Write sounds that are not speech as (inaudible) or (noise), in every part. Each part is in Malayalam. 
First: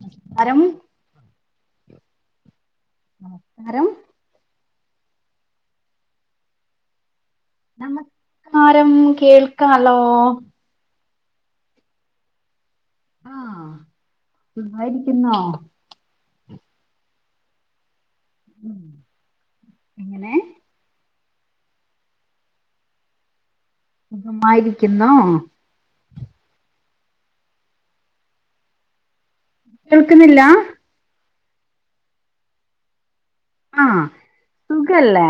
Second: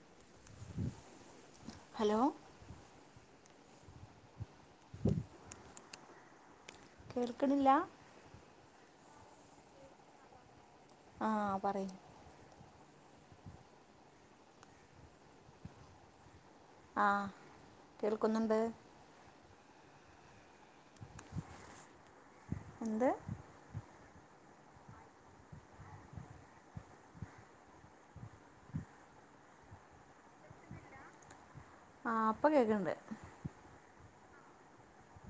നസ്കാരം ഹലോ കാരം കേൾക്കണില്ല രം കേൾക്കല്ലോ ആ പറയും ആ സുഖാരിക്കുന്നോ ആ കേൾക്കുന്നുണ്ട് എങ്ങനേ എന്ത് സുഖമായിരിക്കുന്നോ കേൾക്കുന്നില്ല ആ പ്പ കേക്ക്ണ്ട് ആ സുഖല്ലേ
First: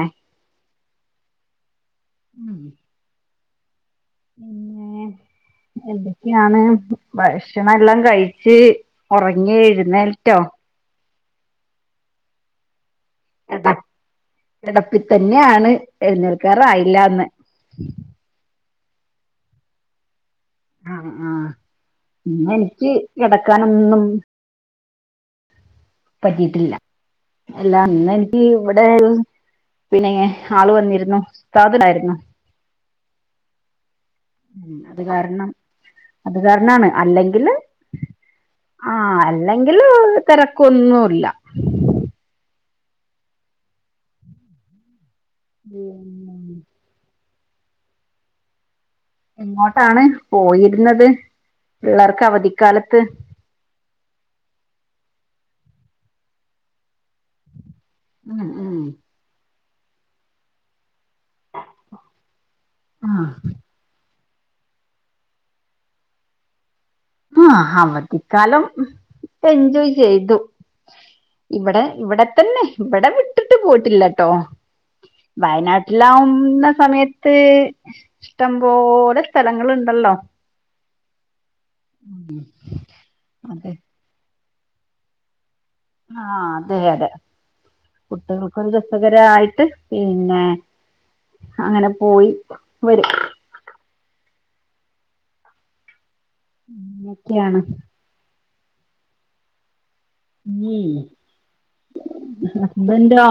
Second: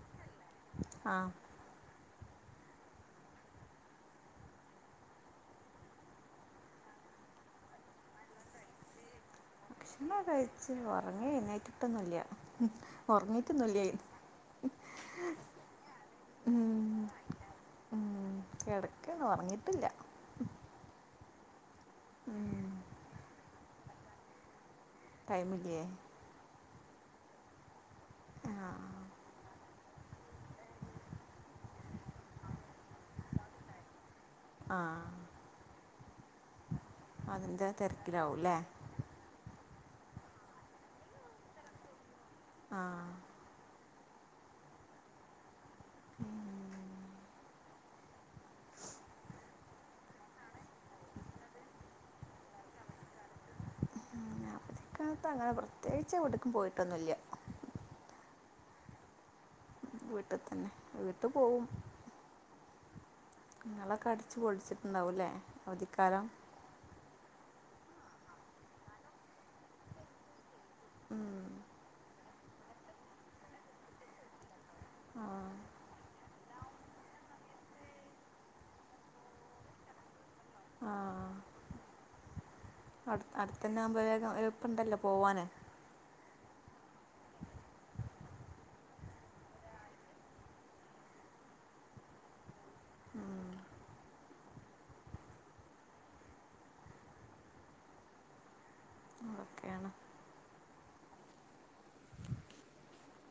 ആ ഉം പിന്നേ എന്തൊക്കെയാണ് ഭക്ഷണം എല്ലാം കഴിച്ച് ഉറക്ക ങ്ങി ഭക്ഷണം എഴുന്നേൽറ്റോ കഴിച്ച് ഉറങ്ങി എഴുന്നേറ്റ് ട്ടൊന്നുല്ല്യാ ഉറങ്ങീട്ടൊന്നില്ല്യയ് കിടപ്പിത്തന്നെയാണ് എഴുന്നേൽക്കാറായില്ലാന്ന് കെടക്കാണ് ഓർങ്ങിട്ടില്ല ആ ആ പിന്നെ എനിക്ക് കിടക്കാനൊന്നും ടൈമില്ലേ പറ്റീട്ടില്ല അല്ല ഇന്ന് എനിക്ക് ആ ഇവിടെ പിന്നെങ്ങെ ആള് വന്നിരുന്നോ ഉസ്‌താദ്ണ്ടായിരുന്നോ ആ ഉം അത് കാരണം അത് കാരണാണ് അല്ലെങ്കില് ആ എങ്കില് തിരക്കൊന്നുല്ല ആ ഉം എങ്ങോട്ടാണ് പോയിരുന്നത് പിള്ളേർക്ക് അവധിക്കാലത്ത് അവധിക്കാലത്ത് അങ്ങനെ പ്രത്യേകിച്ചൊടുക്കും പോയിട്ടൊന്നുല്ല്യ ഉം ഉം വീട്ടിൽ തന്നെ വീട്ടു പോവും ആ നിങ്ങളൊക്കെ അടിച്ചു പൊടിച്ചിട്ടുണ്ടാവുംല്ലേ അവധിക്കാലം ആ അവധിക്കാലം എൻജോയ് ചെയ്തു ഉം, ഇവിടെ ഇവിടെ തന്നെ ഇവിടെ വിട്ടിട്ട് പോയിട്ടില്ലട്ടോ ആ വയനാട്ടിലാവും ഇന്ന സമയത്ത് ഇഷ്ടംപോലെ സ്ഥലങ്ങളുണ്ടല്ലോ ആ അടു അതെ അടുത്തന്നെ ആവുമ്പോ (unintelligible) ഒരു പ്പണ്ടല്ലോ പോവാന് ആ അതെ അതെ കുട്ടികൾക്കൊരു രസകരായിട്ട് പിന്നേ അങ്ങനെ പോയി വരും ഉം ഉം മൊക്കെയാണ് അതൊക്കെയാണ് ഉം ഹസ്ബൻ്റൊ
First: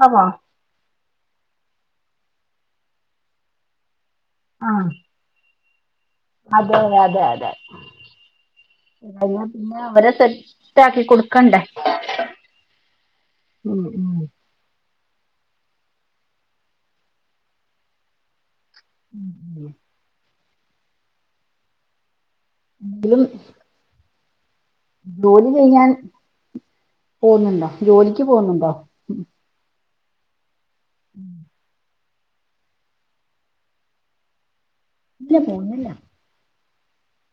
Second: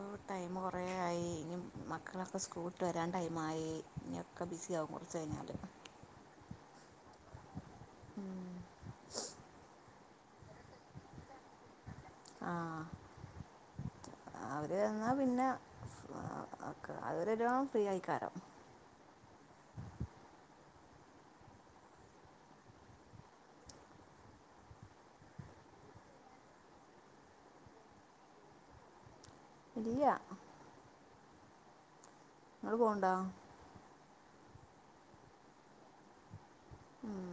ആ ടൈം കുറേ ആയി ഇനി മക്കളൊക്കെ സ്കൂളട്ട് വരാൻ ടൈമായി ഇനെയൊക്കെ ആ ബിസിിയ ആകും കുറച്ച് കഴിഞ്ഞാൽ അതെ അതെ അതെ ഉം കഴ പിന്നെ അവരെ തെറ്റാക്കി കൊടുക്കണ്ടേ ആഹ് ഉം ഉം അവര് അത്രെല്ല ഫ്രീ ആയിക്കാരോ ഉ അതും ജോലി ചെയ്യാൻ പോുന്നുണ്ടോ ജോലിക്ക് പോുന്നുണ്ടോ ഇിയ ഉം നിങ്ങൾ പോണ്ടാ ഇല്ല പോുന്നില്ല ഉം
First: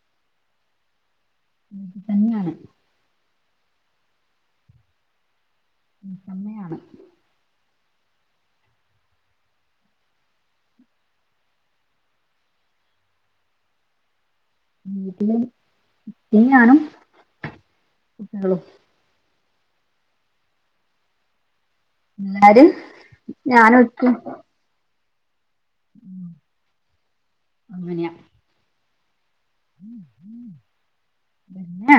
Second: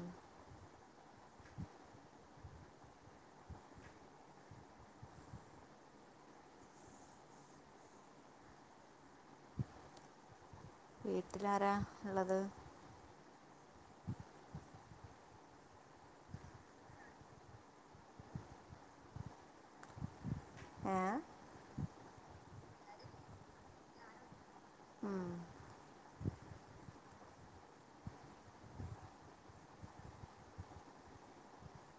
അത് തന്നെയാണ് ഉ അമ്മയാണ് എട്ടാര ഉള്ളത് വീട്ടില പിന്ന ആനും കുട്ടികികളും ആഏ എല്ലാരും ഞനോക്കു ഉം ഉ അങ്ങനയാ പിന്നെ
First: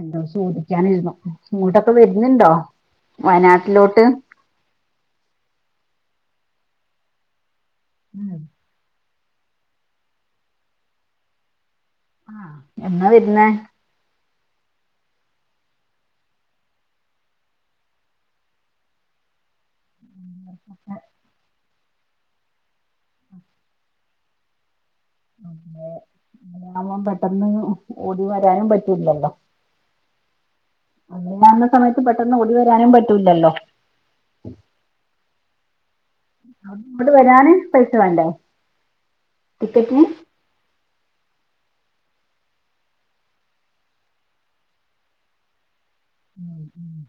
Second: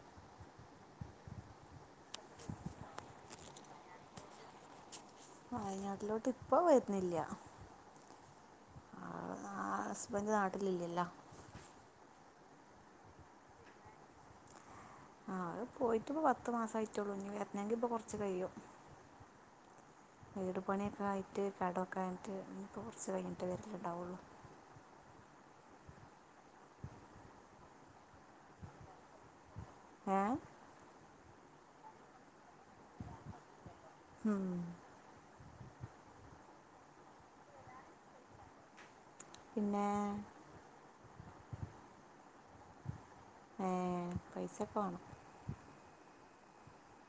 എന്തോ ചോദിക്കാനിരുന്നു ഇങ്ങോട്ടൊക്കെ വരുന്നുണ്ടോ വയനാട്ടിലോട്ട് വയനാട്ടിലോട്ട് ഇപ്പോ വരുന്നില്ല ഉം ആ ഹസ്ബൻഡ് നാട്ടിലല്ലല്ലോ ആഹ എന്നാ വരുന്ന ആ അത് പോയിട്ട് ഇപ്പോ പത്ത് മാസം ആയിട്ടുള്ളൂ ഇ എനെങ്കി ഇപ്പ കുറച്ച് കഴിയും വീട് പണിയൊക്കെ ആയിട്ട് കട കഴിഞ്ഞിട്ട്പ്പോൾ കുറച്ച് കഴിഞ്ഞിട്ട് വരിലുണ്ടാവുള്ളൂ അെ അങ്ങന്പം പെട്ടെന്ന് ഓടി വരാനും പറ്റില്ലല്ലോ ആഏ അങ്ങനാവുന്ന സമയത്ത് പെട്ടെന്ന് ഓടി വരാനും പറ്റൂല്ലല്ലോ ഉം അട്ന്ന്ങ്ങട്ട് വരാന് പൈസ വേണ്ടേ പിന്നെ ടിക്കറ്റിന് ഏ പൈസൊക്കെ വേണം ഉം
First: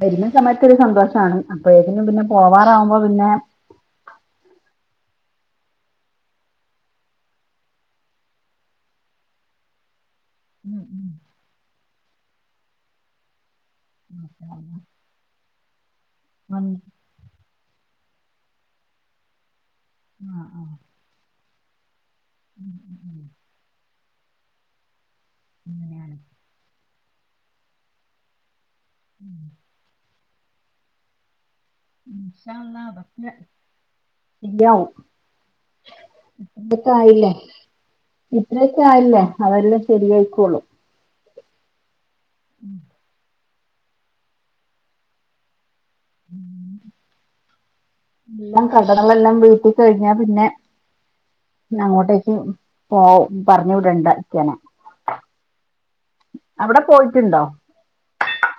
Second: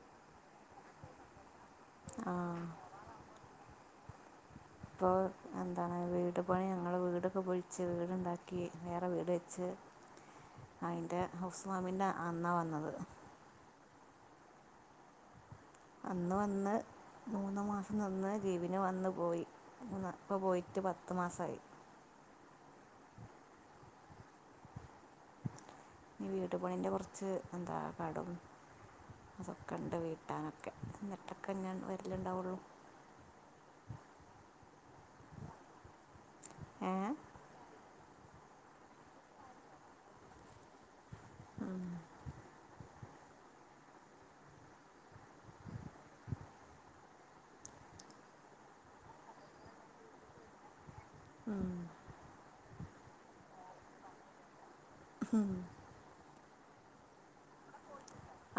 വരുന്ന സമയത്ത് ഒരു സന്തോഷിണ് അപ്പോഴേക്കും പിന്നെ ആ പോവാറാവുമ്പോ പിന്നെ ഇപ്പോൾ എന്താണ് വീട് പണി ഞങ്ങൾ വീടൊക്കെ പൊള്ച്ച് വീടുണ്ടാക്കി വേറെ വീട് വെച്ച് ഉം അയിന്റെ ഹൗസ് വാമിന്റെ അന്നാ വന്നത് ആ അന്ന് വന്ന് മൂന്നു മാസം നിന്ന് ലീവിന് വന്ന് പോയി ഇപ്പ ആഹ് ആഹ് പോയിട്ട് പത്ത് മാസായി അങ്ങനെയാണ് ഇനി വീട് പണിന്റെ കൊറച്ച് എന്താ കടും അതൊക്കെണ്ട് വീട്ടാനൊക്കെ ന്ന്ട്ടൊക്കെ ഞ വ ഇഷാഅള്ളാ ബക്കെ ശരിയാവും ഏ ഇത്രൊക്കെ ആയില്ലേ ഇത്രയൊക്കെ ആയില്ലേ അതെല്ലാം ശരിയായിക്കോളും ഉം. ഉം ഉം എല്ലാം കട ങ്ങളെല്ലാം വീട്ടി കഴിഞ്ഞാ പിന്നെ ഉം. അങ്ങോട്ടേക്ക് പോ പറഞ്ഞ് വിടണ്ടാ യ്കണം ഉം അവിടെ പോയിട്ടുണ്ടോ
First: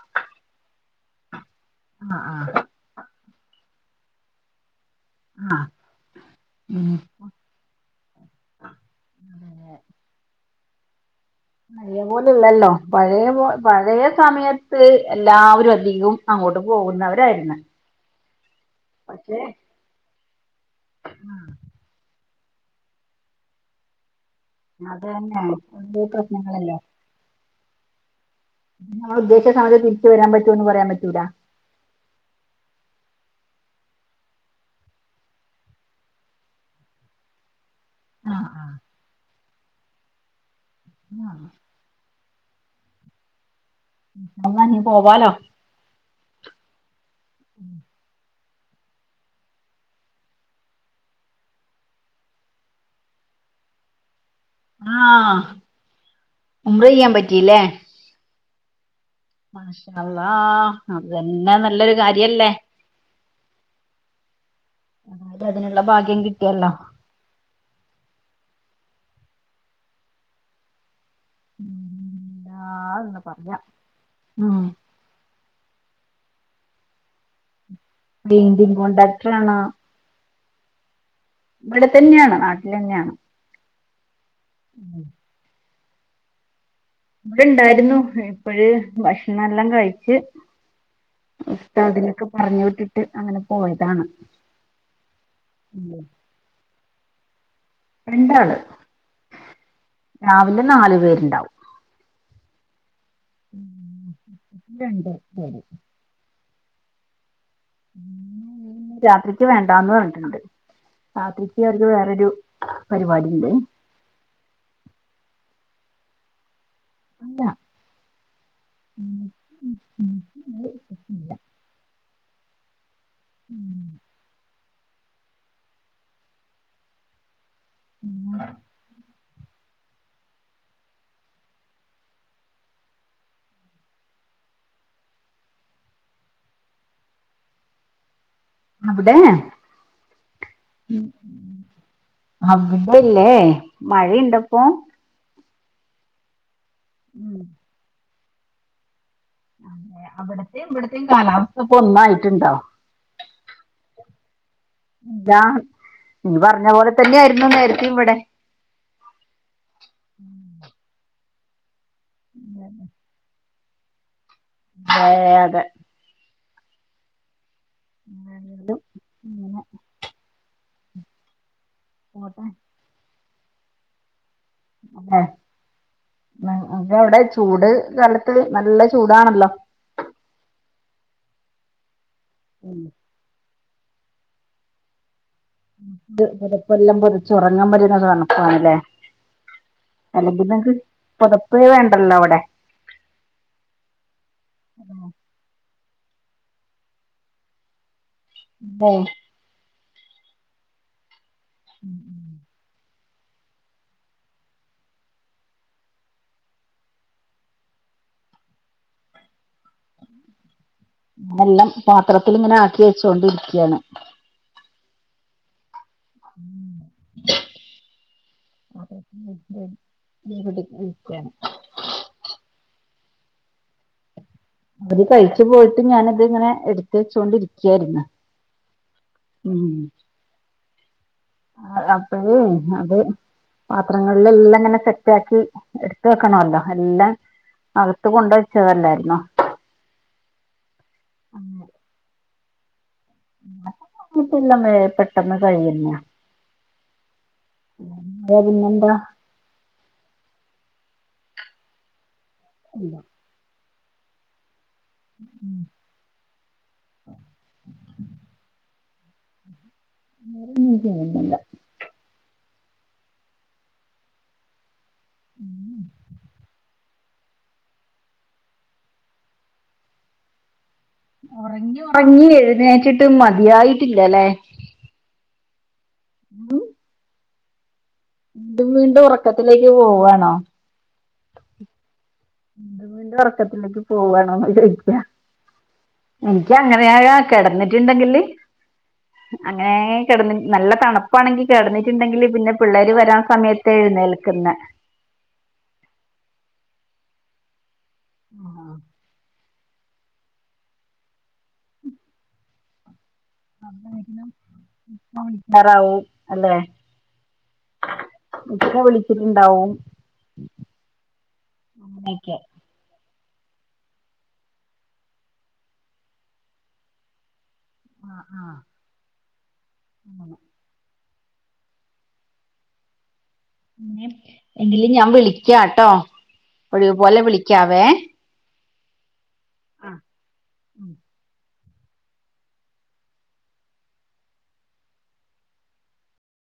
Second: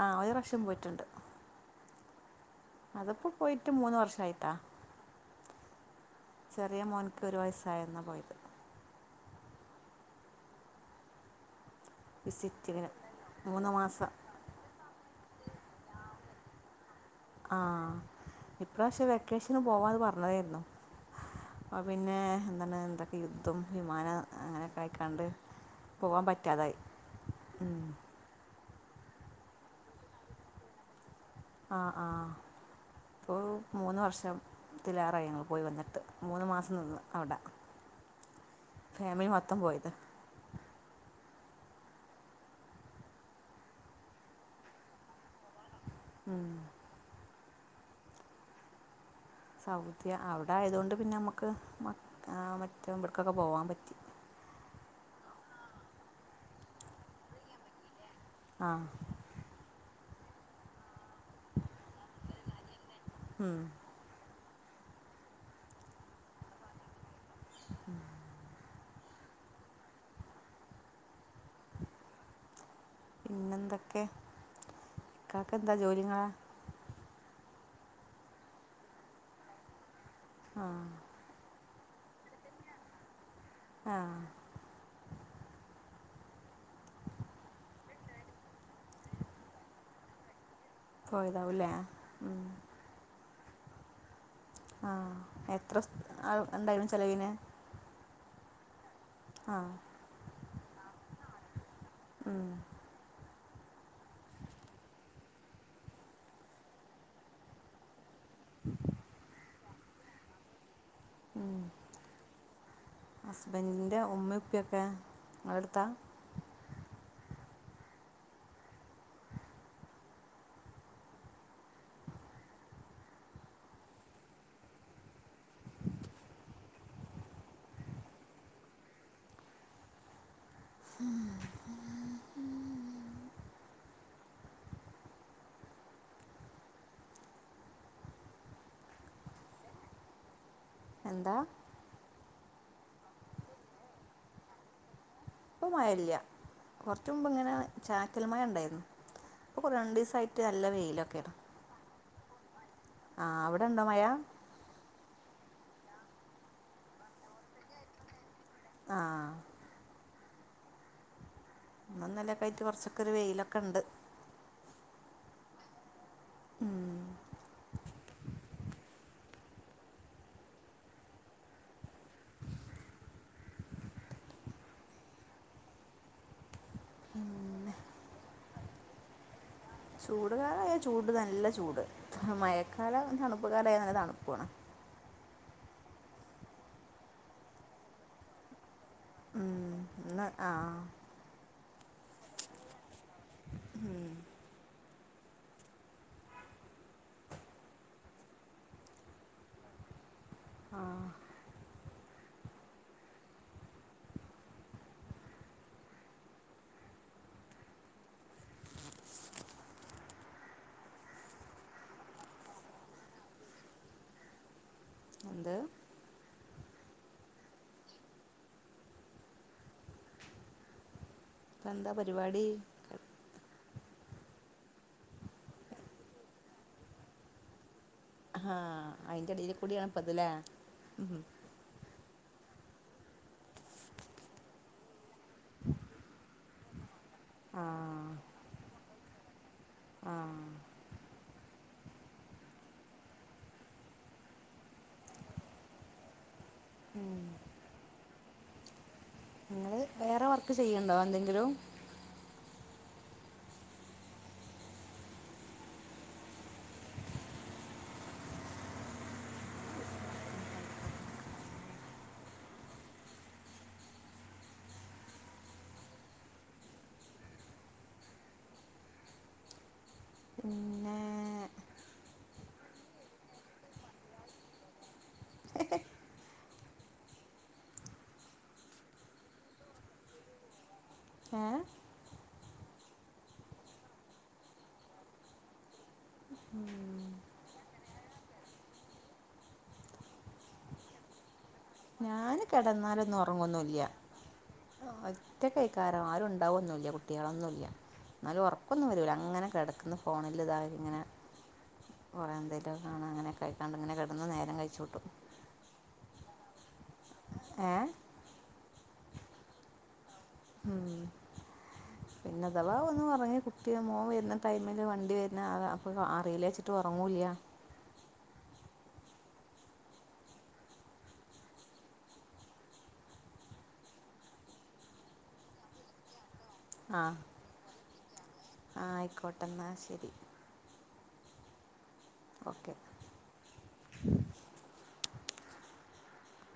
ആ ഒരു പ്രാശ്യം പോയിട്ടുണ്ട് ആഹ് ആഹ് അതപ്പോ പോയിട്ട് മൂന്ന് വർഷയിട്ടാ ആഹ് ചെറിയ ഉം മോൻക്ക് ഒരു വയസ്സായന്ന പോയത് അതെ പഴയ പോലെലല്ലോ വിസിറ്റിങ്ങിന് പഴയ മൂന്ന് പഴയ മാസം സമയത്ത് എല്ലാവരും അധികം അങ്ങോട്ട് പോകുന്നവ ആഹ് ഇപ്രാവശ്യം പക്ഷെ വെക്കേഷന് പോവാന്ന് പറഞ്ഞതേയിരുന്നു അ പിന്നെ എന്താണ് എന്തൊക്കെ യുദ്ധം വിമാന അത് തന്നെയ ഓരോ പറ്റാതായി പ്രശ്നങ്ങളല്ലേ ഉം നമ്മള് ഉദ്ദേശിച്ച സമയത്ത് തിരിച്ചു വരാൻ പറ്റൂന്ന് പറയാൻ പറ്റൂല ആഹ് ആ ഇപ്പോ മൂന്ന് വർഷം തിലേറായി ഞങ്ങള് പോയി വന്നിട്ട് മൂന്ന് മാസം നിന്ന് അവിടെ ആഹ് ആഹ് മ്മിൽ മൊത്തം പോയത് ആഹ് അള്ളാ ഇഞ്ഞും പോവാലോ ഉം ഉം സൗദി അവിടെ ആയത് കൊണ്ട് പിന്നെ നമ്മുക്ക് മ മറ്റമ്പട്ക്കൊക്കെ പോകാൻ പറ്റി ആഹ് ഉംറ ചെയ്യാൻ പറ്റില്ലേ ആഹ് അള്ളാ അത് തന്നെ നല്ലൊരു കാര്യല്ലേ ഉം ആത് അതിനുള്ള ഭാഗ്യം കിട്ടിയല്ലോ ഉം ഉ പിന്നെന്തൊക്കെ ഉം ഇക്കക്കെ എന്താ ജോലിങ്ങളാ പേയിൻ്റിംഗ് കോണ്ടാക്ട്രോണ് ആ ഇവിടെ തന്നെയാണ് നാട്ടിൽ തന്നെയാണ് ആ ഉം ഇവിടെ ഇണ്ടായിരുന്നു ഇപ്പഴ് ഭക്ഷണം എല്ലാം കഴിച്ച് പോയതാവും അല്ലേ ഇപ്പ അതിലൊക്കെ പറഞ്ഞു വിട്ടിട്ട് അങ്ങനെ പോയതാണ് ആ എത്ര സ്‌ഥ ഉം. ആ എന്തായിരുന്നു ചെലവിന് രണ്ടാള് രാവിലെ നാലു പേരുണ്ടാവും ഉം രണ്ട് പേര് രാത്രിക്ക് വേണ്ടന്ന് പറഞ്ഞിട്ടുണ്ട് രാത്രിക്ക് മ് അവർക്ക് വേറൊരു പരിപാടി ഉണ്ട് ഹസ്ബൻറിന്റെ ഉമ്മുപ്പിപ്പൊക്കെ ത്ത അല്ല (unintelligible) ഉം ഉ അവിടെ എന്താ അവിടെല്ലേ മഴയുണ്ടപ്പൊ ഇപ്പ മഴല്ല കുറച്ച മുമ്പ് ഇങ്ങനെ ചാറ്റല് മഴ ഉണ്ടായിരുന്നു ഇപ്പോൾ രണ്ട് അ ദിവസമായിട്ട് അവിടത്തെ നല്ല ഇവിടത്ത വെയിലൊക്കെയാണ് കാലാവസ്ഥ ഇപ്പ ഒന്നായിട്ടുണ്ടോ ആ അവിടെണ്ടോ മയാ താ നീ പറഞ്ഞ പോലെ തന്നെയായിയിരുന്നു നേരത്തെ ഇവിടെ ആ ഉം ഇന്നലൊക്കെ ആയിട്ട് കുറച്ചൊക്കെ ഒരു വെയിലൊക്കെ ഉണ്ട് അതെ അതെ ഉം രണ്ടും അങ്ങനെ പോട്ട അതെ അപ്പ അവിടെ ചൂട് കാലത്ത് നല്ല ചൂടാണല്ലോ ചൂട് കാല അയ ചൂട് നല്ല ചൂട് ഉം. മഴക്കാല റായനല്ല തണുപ്പു വേണം ത് പെതപ്പെല്ലാം പൊതച്ചു ഉറങ്ങാൻ പറ്റണ തണുപ്പാണല്ലേ ഉം, ഇന്ന് അല്ലെങ്കിൽ ആ നക്ക് പുതപ്പേ വേണ്ടല്ലോ അവിടെ ഉഹ മ് ആഹ് ഉം ഉ ഞാനെല്ലാം പാത്രത്തി ഇങ്ങനെ ആക്കി വെച്ചൊണ്ടിരിക്കയാണ് എന്ത് ഉ (unintelligible) ഇപ്പ എന്താ പരിപാടി അത് കഴിച്ചു പോയിട്ട് ഞാനത്ങ്ങനെ എടുത്ത വെച്ചോണ്ടിരിക്കയായിരുന്നു. ആഹ അയിന്റെടയില് കൂടിയണപ്പതിലേ ഉ അപ്പഴേ അത് പാത്രങ്ങളില എല്ലാം ഇങ്ങനെ സെറ്റ ആക്കി എടുത്ത വെക്കണല്ലോ എല്ലാം ആ അകത്ത് കൊണ്ട വച്ചതല്ലായിര് ന്നോ ആഹ ആ ഞ്ഞിട്ടില്ലമ്മ പെട്ടെന്ന് കഴിയുന്ന അത പിന്നെന്താ നിങ്ങൾ വേറെ വർക്ക് ചെയ്യണ്ടോ എന്തെങ്കിലും ഇല്ല ഉ ജോലി ഒന്നും ചെയ്യുന്നില്ല ഉം പിന്നെ ഉറങ്ങി ഉറങ്ങി എഴുന്നേച്ചിട്ട് മതിയായിട്ടില്ലല്ലേ ഉ വീണ്ടും വീണ്ടും ഉറക്കത്തിലേക്ക് പോവാണോ ആഏ വീണ്ടും വീണ്ടും ഉറക്കത്തിലേക്ക് പോവാണന്ന് ചോദിക്ക എനിക്കഅങ്ങനെയ കിടന്നിട്ട ണ്ടെങ്കില് അങ്ങനെ കിടന്ന നല്ല തണുപ്പാണെങ്കിൽ കിടന്നിട്ടുണ്ടെങ്കില് ഞാൻ പിന്നെ പിള്ളേര് വരാൻ സമയത്ത് എഴുന്നേൽക്കന്ന് ഒറ്റ കൈകാരം ആരുണ്ടാവുന്നുല്ല കുട്ടികളൊന്നുല്ല എന്നാലും ഉറക്കൊന്നും വരില്ല അങ്ങനെ ഇപ്പോ കിടക്കുന്ന ഫോണില്ല ഇതായ ഇങ്ങനെ കുറെേ എന്തേങ്കലുമും കാണ അങ്ങനെ വിളിക്കറാവും അല്ലെ ഏ ഇക്ക വിളിച്ചിട്ടുണ്ടാവും ഉം അങ്ങനെയൊക്കെ പിന്നെ അഥവാ ഒന്നു ഒറങ്ങ കുട്ടിയ മോൻ വരുന്ന ടൈമില് വണ്ടി വരുന്ന അപ്പൊ അറിയില്ല വച്ചിട്ട് ഉറങ്ങൂല്ല ആഹ ആഹ അങ്ങനെ എങ്കിലും ഞാൻ വിളിക്കാട്ടോ ഒഴിവ് ആ പോലെ വിളിക്കാവേ ആ ആയിക്കോട്ടെ എന്നാൽ ആ ശരി ഓക്കെ